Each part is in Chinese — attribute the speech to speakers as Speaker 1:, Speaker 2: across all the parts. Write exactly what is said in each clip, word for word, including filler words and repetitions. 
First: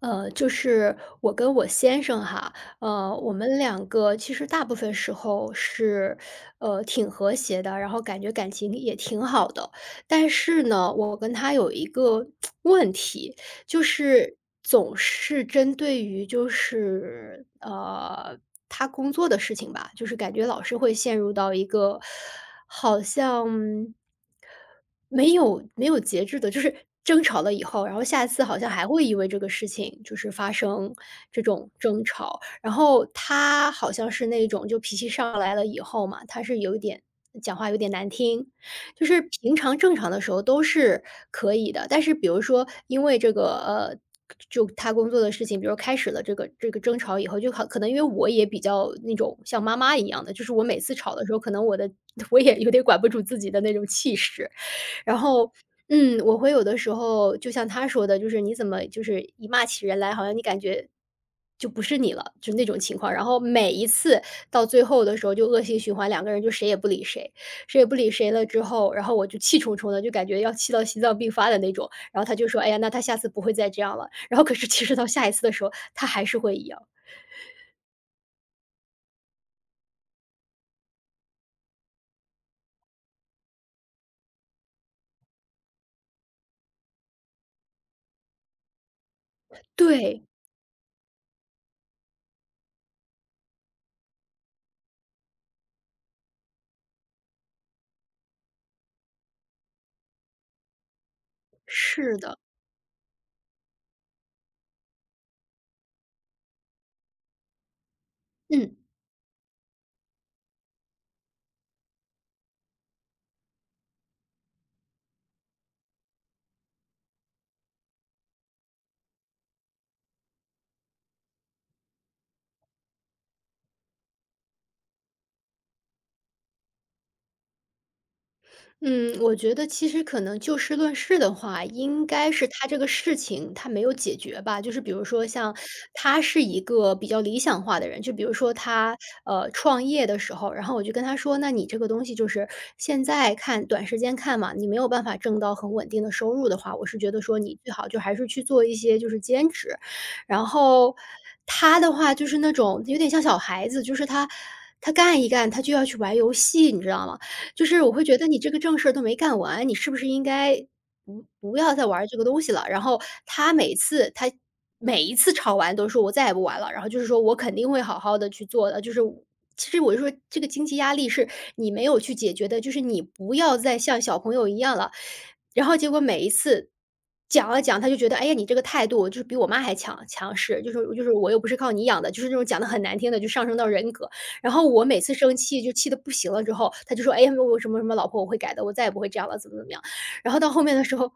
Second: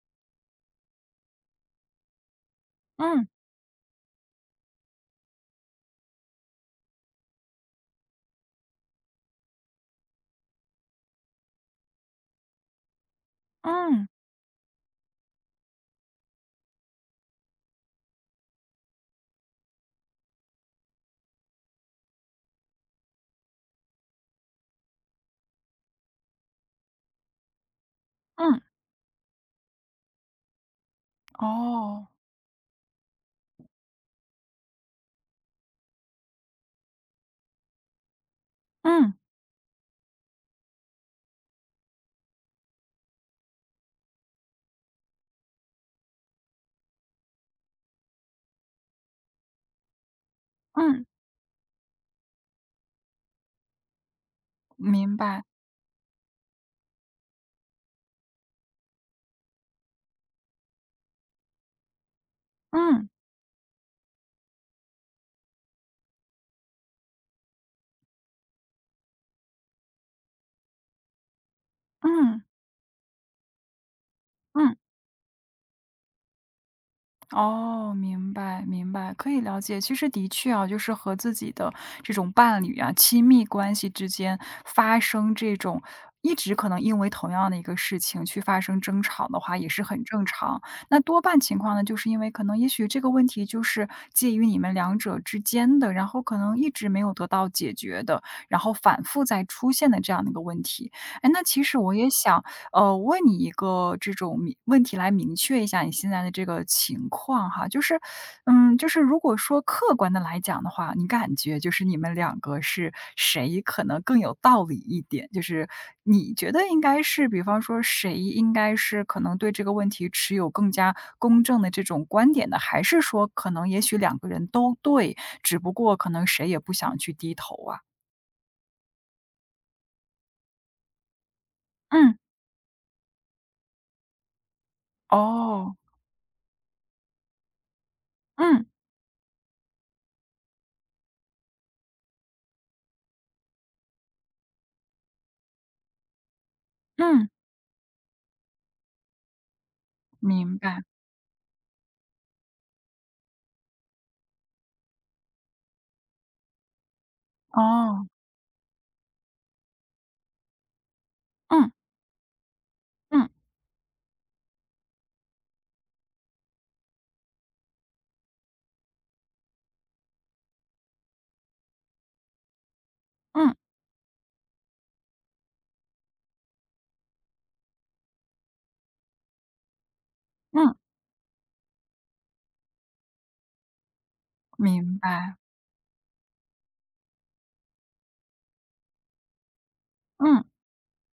Speaker 1: 呃，就是我跟我先生哈，呃，
Speaker 2: 嗯
Speaker 1: 我们两个其实大部分时候是，呃，挺和谐的，然后感觉感情也挺好的。但是呢，我跟他有一个 问题，就
Speaker 2: 嗯
Speaker 1: 是总是针对于就是呃他工作的事情吧，就是感觉老是会陷入到一个好像，没有没有节制的，就是争吵了以后，然后下一次好
Speaker 2: 嗯，
Speaker 1: 像还会因为这个事情就是发生这种争
Speaker 2: 哦，
Speaker 1: 吵。然后他好像是那种就脾气上来了以后嘛，他是有一点讲话有点难听，就
Speaker 2: 嗯
Speaker 1: 是平常正常的时候都是可以的，但是比如说因为这个呃。就他工作的事情，比如开始了这个这个争吵以后，就可可能因为我也比较那种像妈妈一样的，就是我每次
Speaker 2: 嗯，
Speaker 1: 吵的时候，可能我的 我也有点管不住自己的那种气势，
Speaker 2: 明
Speaker 1: 然
Speaker 2: 白，
Speaker 1: 后，嗯，我会有的时候就像他说的，就是你怎么就是一骂起人来，好像你感觉就不是你了，就那种情
Speaker 2: 嗯
Speaker 1: 况。然后每一次到最后的时候，就恶性循环，两个人就谁也不理谁，谁也不理谁了之后，然后我就气冲冲的，就感觉要气到心脏病发的那种。然后他
Speaker 2: 嗯
Speaker 1: 就说：“哎呀，那他下次不会再这样了。然后可是
Speaker 2: 嗯。
Speaker 1: 其实到下一次的时候，他还是会一样。
Speaker 2: 哦，明白明白，可以了解。其实的确啊，就是和自己的这种伴侣啊、亲密关系之间发生这种一直可能因为同样的一个事情去发生争吵的话，也是很
Speaker 1: 对，
Speaker 2: 正常。那多半情况呢，就是因为可能也许这个问题就是介于你们两者之间的，然后可能一直没有得到解决的，然后反复在出现的这样的一个问题。哎，那其实我也
Speaker 1: 是的，
Speaker 2: 想呃，问你一个这种明问题来明确一下你现在的这个情况哈，就是，嗯，
Speaker 1: 嗯。
Speaker 2: 就是如果说客观的来讲的话，你感觉就是你们两个是谁可能更有道理一点？就是你觉得应该是，比方说谁应该是可能对这个问题持有更加公正的这种观点的，还是说可能也许两个人都对，只不过可能谁也不想去低头啊？
Speaker 1: 嗯，我觉得其实可能就事论事的话，应
Speaker 2: 嗯，
Speaker 1: 该是他这个事情他没有解决吧。就是比如说像
Speaker 2: 哦，
Speaker 1: 他是一个比较理想化的人，就比如说
Speaker 2: 嗯
Speaker 1: 他呃创业的时候，然后我就跟他说，那你这个东西就是现在看短时间看嘛，你没有办法挣到很稳定的收入的话，我是觉得
Speaker 2: 嗯，
Speaker 1: 说你最好就还是去做一些就是兼职。然
Speaker 2: 明白，
Speaker 1: 后他的话就是那种有点像小孩子，就是他他干一干他就要去玩游戏，你知道吗？就是我会
Speaker 2: 哦，
Speaker 1: 觉得你这个正事儿都没干完，你是不是应该不不
Speaker 2: 嗯。
Speaker 1: 要再玩儿这个东西了？然后
Speaker 2: 嗯
Speaker 1: 他每次他每一次吵完都说我再也不玩了，然后就是说我肯定会好好的去做的，就是我其实我就说这个经济压力是你没有去解决的，就是你不
Speaker 2: 嗯
Speaker 1: 要再像小朋友一样了。然后结果每一次讲了讲，他就觉得，哎呀，你这个态度就是比我妈还强强势，就
Speaker 2: 嗯，
Speaker 1: 是就是我又不是靠你养的，就是那种讲的很难听的，就上升到人格。然后我
Speaker 2: 明
Speaker 1: 每次生
Speaker 2: 白，
Speaker 1: 气就气得不行了之后，他就说：“哎呀，我什么什么老婆，我会改的，我再也不会这样了，怎么怎么样。”然后
Speaker 2: 嗯
Speaker 1: 到后面的时候，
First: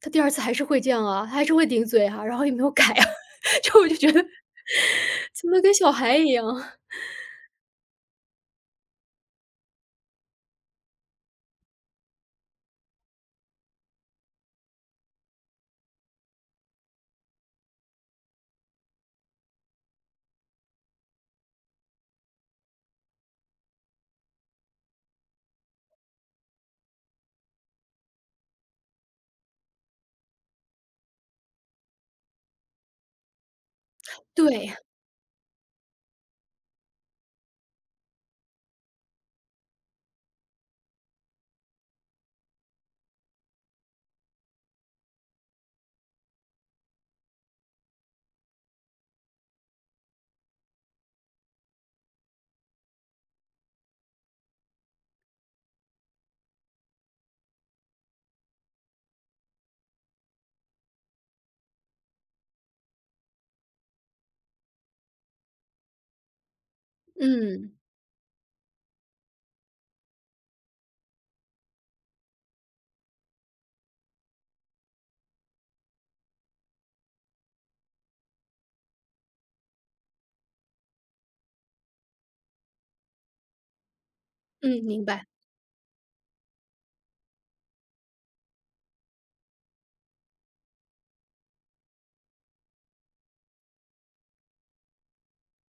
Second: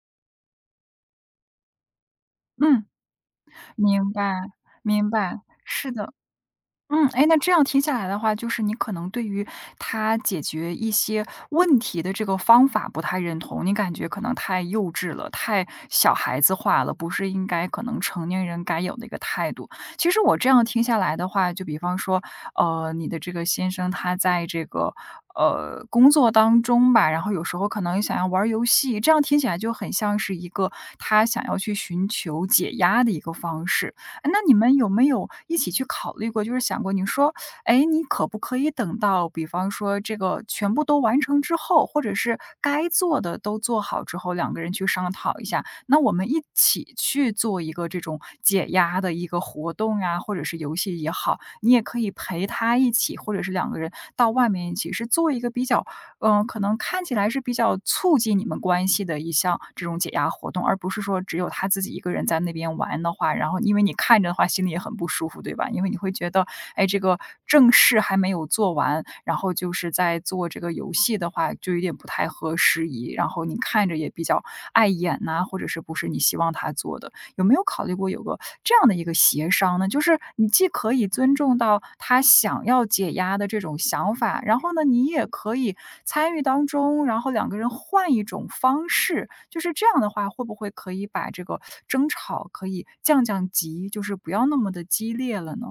Speaker 1: 他第二次还是会这样啊，他还是会顶嘴啊，然后也没有改
Speaker 2: 嗯，
Speaker 1: 啊，就我就觉
Speaker 2: 明
Speaker 1: 得
Speaker 2: 白明 白，
Speaker 1: 怎么跟小
Speaker 2: 是的。
Speaker 1: 孩一样啊。
Speaker 2: 嗯，哎，那这样听下来的话，就是你可能对于他解决一些问题的这个方法不太认同，你感觉可能太幼稚了，太小孩子化了，不是应该可能成年人该有的一个态度。其实我这样听下来的话，就比方说，呃，你的这个先生他在这个呃工作当中吧，然后有时候可能想要玩儿游戏，这样听起来就很像是一个他想要去寻求解压的一个方式。哎，那你们
Speaker 1: 对，
Speaker 2: 有没有一起去考虑过，就是想过，你说，哎，你可不可以等到，比方说这个全部都完成之后，或者是该做的都做好之后，两个人去商讨一下，那我们一起去做一个这种解压的一个活动呀，或者是游戏也好，你也可以陪他一起，或者是两个人到外面一起，是做一个比较嗯，呃可能看起来是比较促进你们关系的一项这种解压活动，而不是说只有他自己一个人在那边玩的话，然后因为你看着的话，心里也很不舒服，对吧？因为你会觉得，哎，这个正
Speaker 1: 嗯，
Speaker 2: 事还没有做完，然后就是在做这个游戏的话，就有点不太合时宜，然后你看着也比较碍眼呐、或者是不是你希望他做的。有没有考虑过有个这样的一个协商呢？就是你既可以尊重到他想要解压的这种想法，然后
Speaker 1: 嗯，
Speaker 2: 呢，
Speaker 1: 明
Speaker 2: 你也
Speaker 1: 白。
Speaker 2: 可以参与当中，然后两个人换一种方式，就是这样的话，会不会可以把这个争吵可以降降级，就是不要那么的激烈了呢？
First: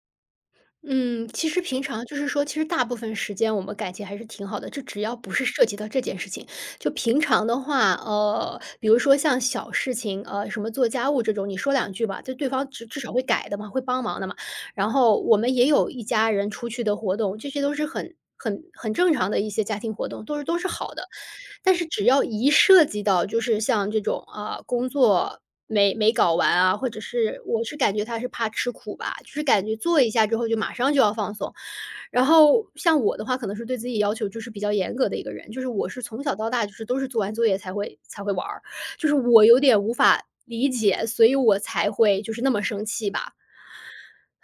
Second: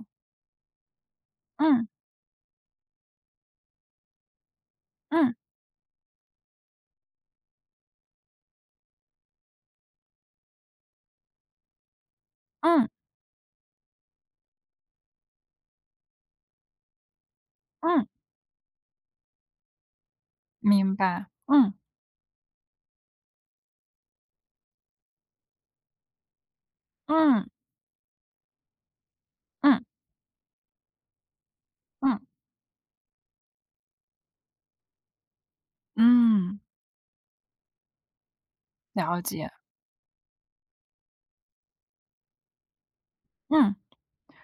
Speaker 1: 嗯，其实平
Speaker 2: 嗯
Speaker 1: 常就是说，其实大部分时间我们感情还是挺好的，就只要不
Speaker 2: 嗯
Speaker 1: 是涉及到这件事情，就平常的话，呃，比如说像小事情，呃，什么做家务这种，你说两句吧，就对方至
Speaker 2: 嗯
Speaker 1: 至少会改的嘛，会帮忙的嘛。然后我们也有一家人出去的活动，这些都是
Speaker 2: 嗯，
Speaker 1: 很很很正常的一些家庭活动，都是都是
Speaker 2: 明
Speaker 1: 好的。
Speaker 2: 白，嗯
Speaker 1: 但是只要一涉及到就是像这种，啊，工作没没搞完啊，或者是
Speaker 2: 嗯
Speaker 1: 我是感觉他是怕吃苦吧，就是感觉
Speaker 2: 嗯
Speaker 1: 做一下之后就马上就要放松。
Speaker 2: 嗯
Speaker 1: 然后像我的话可能是对自己要求就是比较严格的一个人，就是我是从小到
Speaker 2: 嗯，
Speaker 1: 大就是都是做完作业才会才会玩儿，就是
Speaker 2: 了
Speaker 1: 我
Speaker 2: 解，
Speaker 1: 有点无法理解，所以我才会就是那么生气吧，
Speaker 2: 嗯。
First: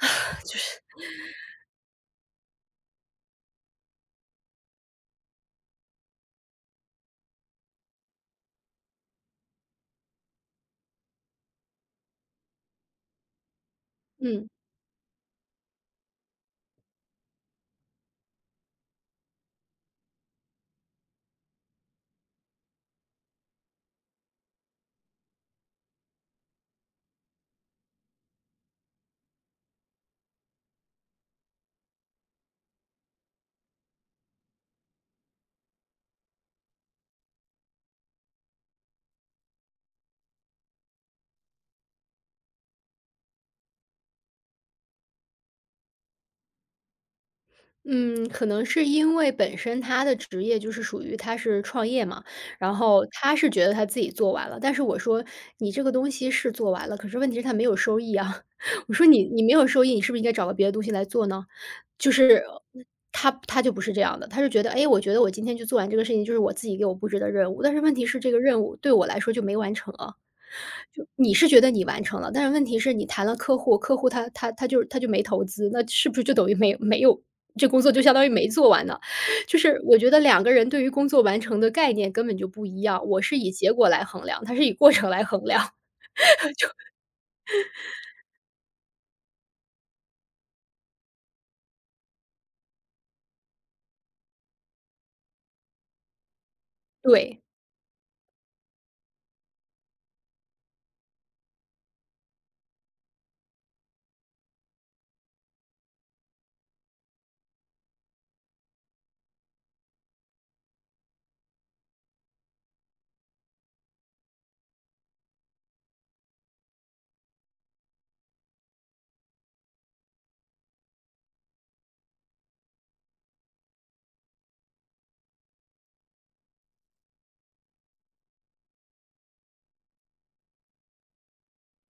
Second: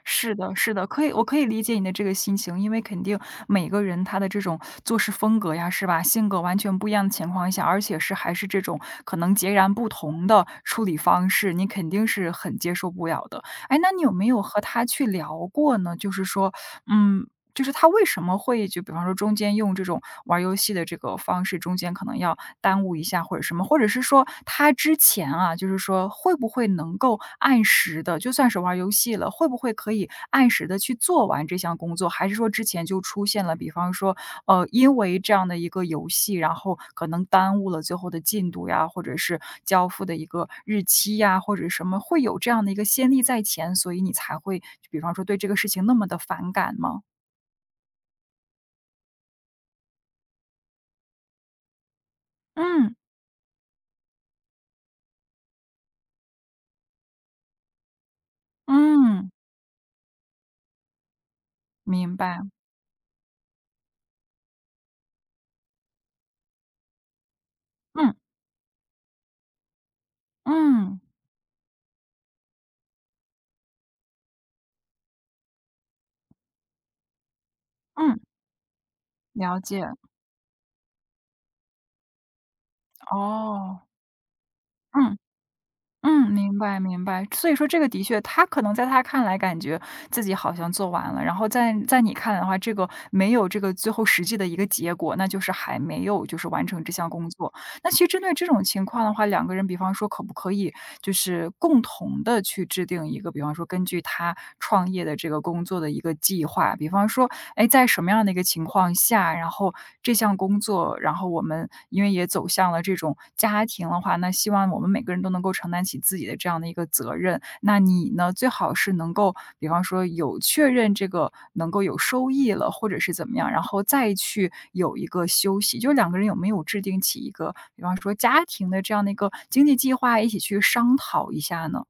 Speaker 2: 是的，是的，可以，我可以理解你的这个心情，因为肯定每个人他的这种做事风格呀，是吧？性格完全不一样的情况下，而且是还是这种可能截然不同的处理方式，你肯定是很接受不了的。哎，那你有没有
Speaker 1: 嗯。
Speaker 2: 和他去聊过呢？就是说，嗯。就是他为什么会就比方说中间用这种玩儿游戏的这个方式，中间可能要耽误一下或者什么？或者是说他之前啊，就是说会不会能够按时的，就算是玩儿游戏了，会不会可以按时的去做完这项工作？还是说之前就出现了，比方说，呃，因为这样的一个游戏，然后可能耽误了最后的进度呀，或者是交付的一个日期呀，或者什么，会有这样的一个先例在前，所以你才会比方说对这个事情那么的反感吗？
Speaker 1: 嗯，可能是因为本身他的职业就是属于他是创业嘛，然
Speaker 2: 嗯，
Speaker 1: 后他是觉得他自己做完了，但是我说：“你这个东西是做完了，可是问题是他没有收益啊。我说：“你
Speaker 2: 嗯，
Speaker 1: 你没有收益，你是不是应该找个别的东西来做呢？”就
Speaker 2: 明白，
Speaker 1: 是他他就不是这样的，他是觉得：“哎，诶我觉得我今天就做完这个事情，就是我自己给我布置的任务。”但是问题
Speaker 2: 嗯，
Speaker 1: 是这个任务对我来说就没完成啊。
Speaker 2: 嗯，
Speaker 1: 就你是觉得你完成了，但是问题是你谈了客户，客户他他他就他就没投资，那是不是就等于没有没有这工作就相
Speaker 2: 嗯，
Speaker 1: 当于没做完呢。就
Speaker 2: 了
Speaker 1: 是
Speaker 2: 解。
Speaker 1: 我觉得两个人对于工作完成的概念根本就不一样，我是以结
Speaker 2: 哦，
Speaker 1: 果来衡量，他是以过程
Speaker 2: 嗯，
Speaker 1: 来衡量，
Speaker 2: 嗯，明白明白。所以说这个的确，他可能在他看来感觉自己好像做完了，然后在在你看来的话，这个没有这个最后实际的一个结果，那就是还没有就是完成这项 工
Speaker 1: 对。
Speaker 2: 作。那其实针对这种情况的话，两个人比方说可不可以就是共同的去制定一个，比方说根据他创业的这个工作的一个计划，比方说，哎，在什么样的一个情况下，然后这项工作，然后我们因为也走向了这种家庭的话，那希望我。们。我们每个人都能够承担起自己的这样的一个责任。那你呢，最好是能够，比方说有确认这个能够有收益了，或者是怎么样，然后再去有一个休息。就两个人有没有制定起一个，比方说家庭的这样的一个经济计划，一起去商讨一下呢？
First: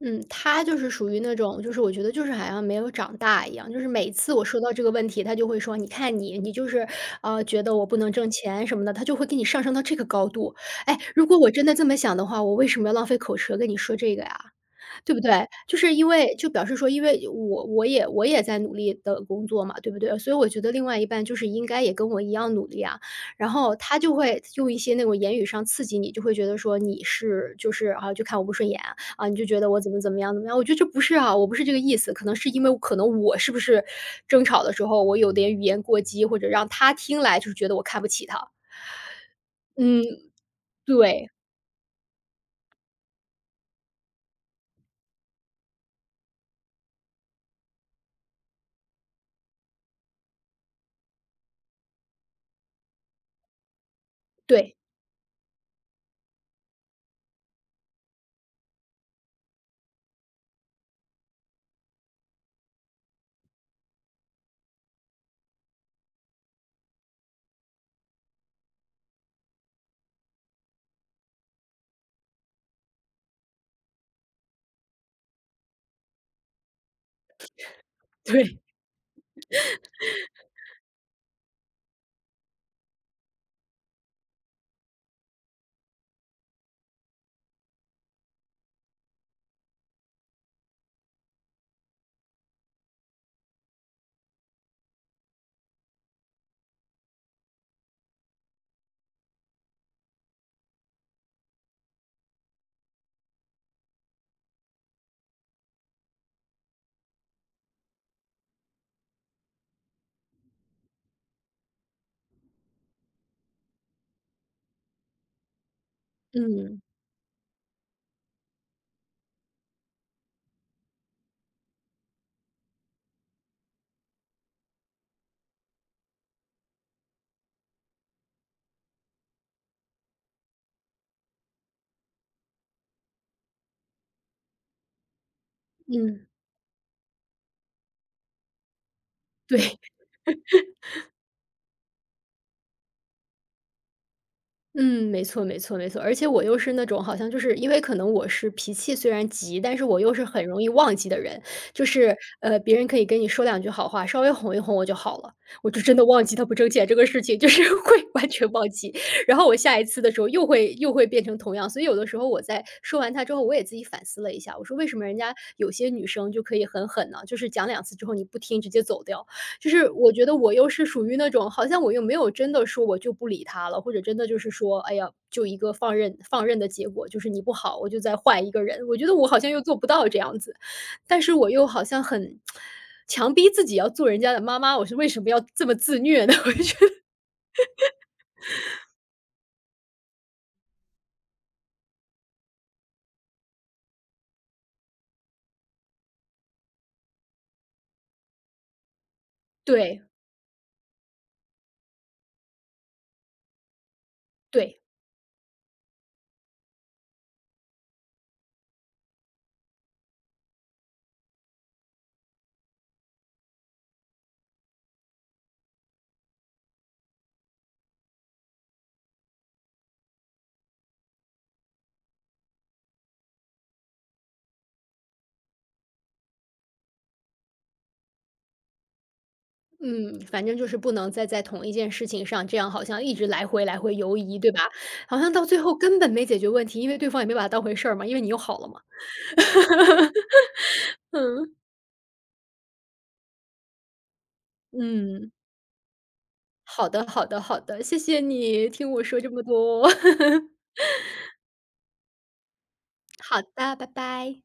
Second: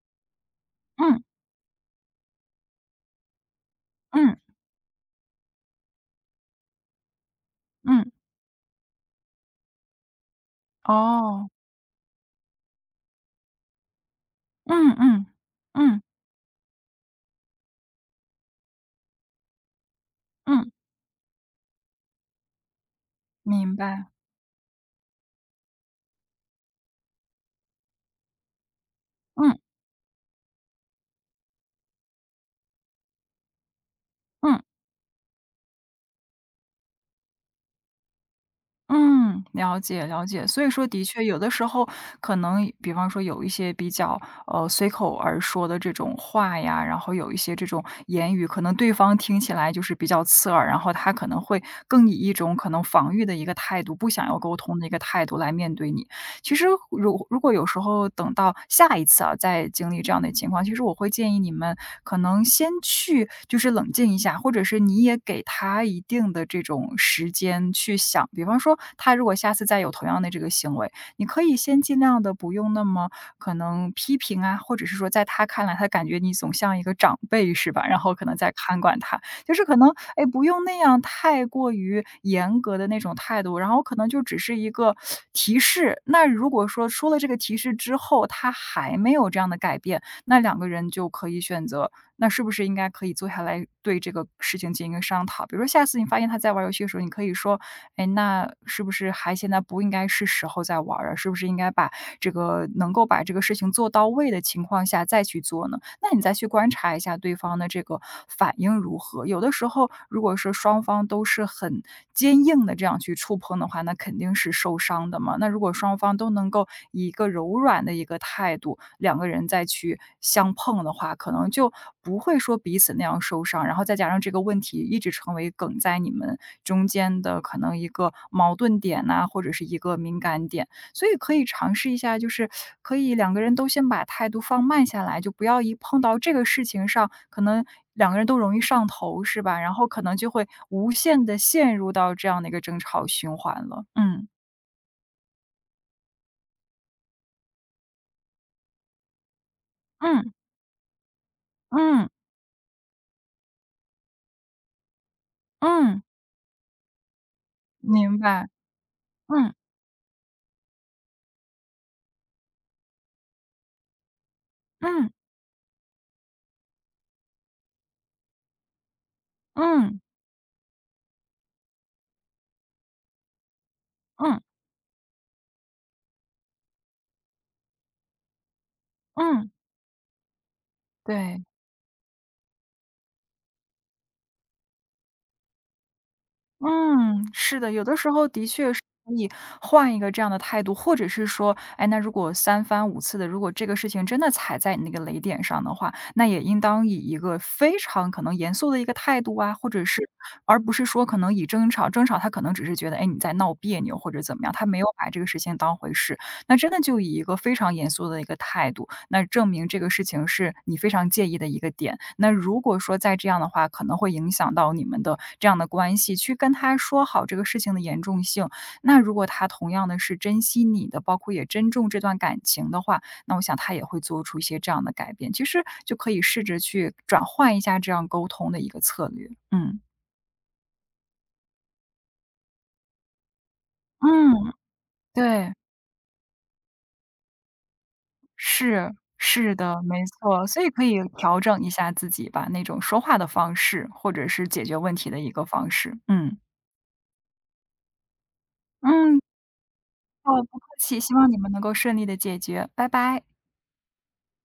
Speaker 1: 嗯，他就是属于
Speaker 2: 嗯
Speaker 1: 那种，就是我觉得就是好像没有长大一样，就是每次
Speaker 2: 嗯
Speaker 1: 我说到这个问题，他就会说：“你看你，你就是，呃，觉得我不
Speaker 2: 嗯，
Speaker 1: 能挣钱什么的。”他就会给你上升到这个高度。哎，如果
Speaker 2: 哦，
Speaker 1: 我真的这么想的话，我为什么要浪费口舌跟你说这个呀？
Speaker 2: 嗯
Speaker 1: 对不
Speaker 2: 嗯
Speaker 1: 对？就是
Speaker 2: 嗯
Speaker 1: 因为就表示说，因为我我也我也在努力的工作嘛，对不对？所以我觉
Speaker 2: 嗯，
Speaker 1: 得另外一半就是应该也跟我一样努力啊。然
Speaker 2: 明
Speaker 1: 后他
Speaker 2: 白，
Speaker 1: 就会用一些那种言语上刺激你，就会觉得说你是就是啊，就看我不顺眼啊啊，你就
Speaker 2: 嗯
Speaker 1: 觉得我怎么怎么样怎么样，我觉得这不是啊，我不是这个意思，可能是因为可能我是不是争
Speaker 2: 嗯。
Speaker 1: 吵的时候，我有点语言过激，或者让他听来就是觉得我看不起他。
Speaker 2: 嗯，了
Speaker 1: 嗯，
Speaker 2: 解了解。所以说的确
Speaker 1: 对，
Speaker 2: 有的时候可能比方说有一些比较，呃，随口而说的这种话呀，然后有一些这种言语，可能对方听起来就是比较刺耳，然后他可能会更以一种可能防御的一个态度，不想要沟
Speaker 1: 对，
Speaker 2: 通的一个态度来面对你。其实如如果有时候等到下一次啊，再经历这样的情况，其实我会建议你们可能先去就是冷静一下，或者是你也给他一定的这种时间去想。比方说，他如果下次再有同样的这个行为，你可以先尽量的不用那么可能批评啊，或者是说在他看来，他感觉你总像一个长辈是吧？然后可能再
Speaker 1: 对，
Speaker 2: 看管他，就是可能，哎，不用那样太过于严格的那种态度，然后可能就只是一个提示。那如果说说了这个提示之后，他还没有这样的改变，那两个人就可以选择，那是不是应该可以坐下来对这个事情进行一个商讨？比如说下次你发现他在玩游戏的时候，你可以说，哎，那是不是还现在不应该是时候再玩儿啊？是不是应该把这个能够把这个事情做到位的情况下再去做呢？那你再去观察一下对方的这个反应如何。有的时候，如果是双方都是很坚硬的这样去触碰的话，那肯定是受伤的嘛。那如果双方都能够
Speaker 1: 嗯，
Speaker 2: 以一个柔软的一个态度，两个人再去相碰的话，可能就不会说彼此那样受伤。然后再加上这个问题一直成为梗在你们中间的可能一个矛盾点呐、或者是一个敏感点。所以可以尝试一下，就是可以两个人都先把态度放慢下来，就不要一碰到
Speaker 1: 嗯，
Speaker 2: 这个事情上，可能两个人都容易上头，是吧？然
Speaker 1: 对。
Speaker 2: 后可能就会无限的陷入到这样的一个争吵循环了。嗯，
Speaker 1: 嗯，没错没错没错，而且我又是那种好像就是因为可能我是脾气虽然急，但是我又是
Speaker 2: 嗯，
Speaker 1: 很容易忘记的人，就
Speaker 2: 嗯，
Speaker 1: 是，呃，别人可以跟你说两句好话，稍微哄一哄我就好了，我就真
Speaker 2: 嗯，
Speaker 1: 的忘记他不挣钱这个事情，就是 会
Speaker 2: 明
Speaker 1: 完
Speaker 2: 白。
Speaker 1: 全忘记。然后
Speaker 2: 嗯，
Speaker 1: 我下一次的时候又会又会变成同样，所以有的时候我在说完他之后，我也自己反思了一下，我说为什么
Speaker 2: 嗯，
Speaker 1: 人家有些女生就可以很狠呢？就是讲两次之后你不听直接走掉。就是
Speaker 2: 嗯，
Speaker 1: 我觉得我又是属于那种，好像我又没有真的说我就不理他了，或者真的就
Speaker 2: 嗯，
Speaker 1: 是说，哎呀，就一个放任放任的结果，就是你不好，我就再换一个人。我觉得我好
Speaker 2: 嗯，
Speaker 1: 像又做不到这样子，但是
Speaker 2: 对。
Speaker 1: 我又好像很强逼自己要做人家的妈妈，我是为什么要这么自虐呢？我就觉得
Speaker 2: 嗯，是的，有的时候的确是可以换一个这样的态度，或者是说，哎，那如果三番五次的，如果这个事情真的踩在你那个雷点上的话，那也应当以一个非常可能严肃的一个态度啊，或者
Speaker 1: 对
Speaker 2: 是而不是说可能以争吵，争吵他可能只是觉得，哎，你在闹别扭或者怎么样，他没
Speaker 1: 对，
Speaker 2: 有把这个事情当回事，那真的就以一个非常严肃的一个态度，那证明这个事情是你非常介意的一个点。那如果说再这样的话，可能会影响到你们的这样的关系，去跟他说好这个事情的严重性。那如果他同样的是珍惜你的，包括也珍重这段感情的话，那我想他也会做出一些这样的改变。其实就可以试着去转换一下这样沟通的一个策略。嗯
Speaker 1: 嗯，反正就是不能再在同一件事情上这样，好像一直来回来回游移，对
Speaker 2: 嗯，
Speaker 1: 吧？好像到
Speaker 2: 对。
Speaker 1: 最后根本没解决问题，因为对方也没把它当回事儿嘛，因为你又好了嘛，
Speaker 2: 是，是的，没错，所以可以调整一下自己吧，那种说话的方式，或者是解决问题的一
Speaker 1: 嗯。
Speaker 2: 个方式，嗯。
Speaker 1: 好的，好的，好的，谢谢你听我
Speaker 2: 嗯，
Speaker 1: 说这么多。
Speaker 2: 哦，不 客气，希望你们能够顺利的解决，拜拜。
Speaker 1: 好的，拜拜。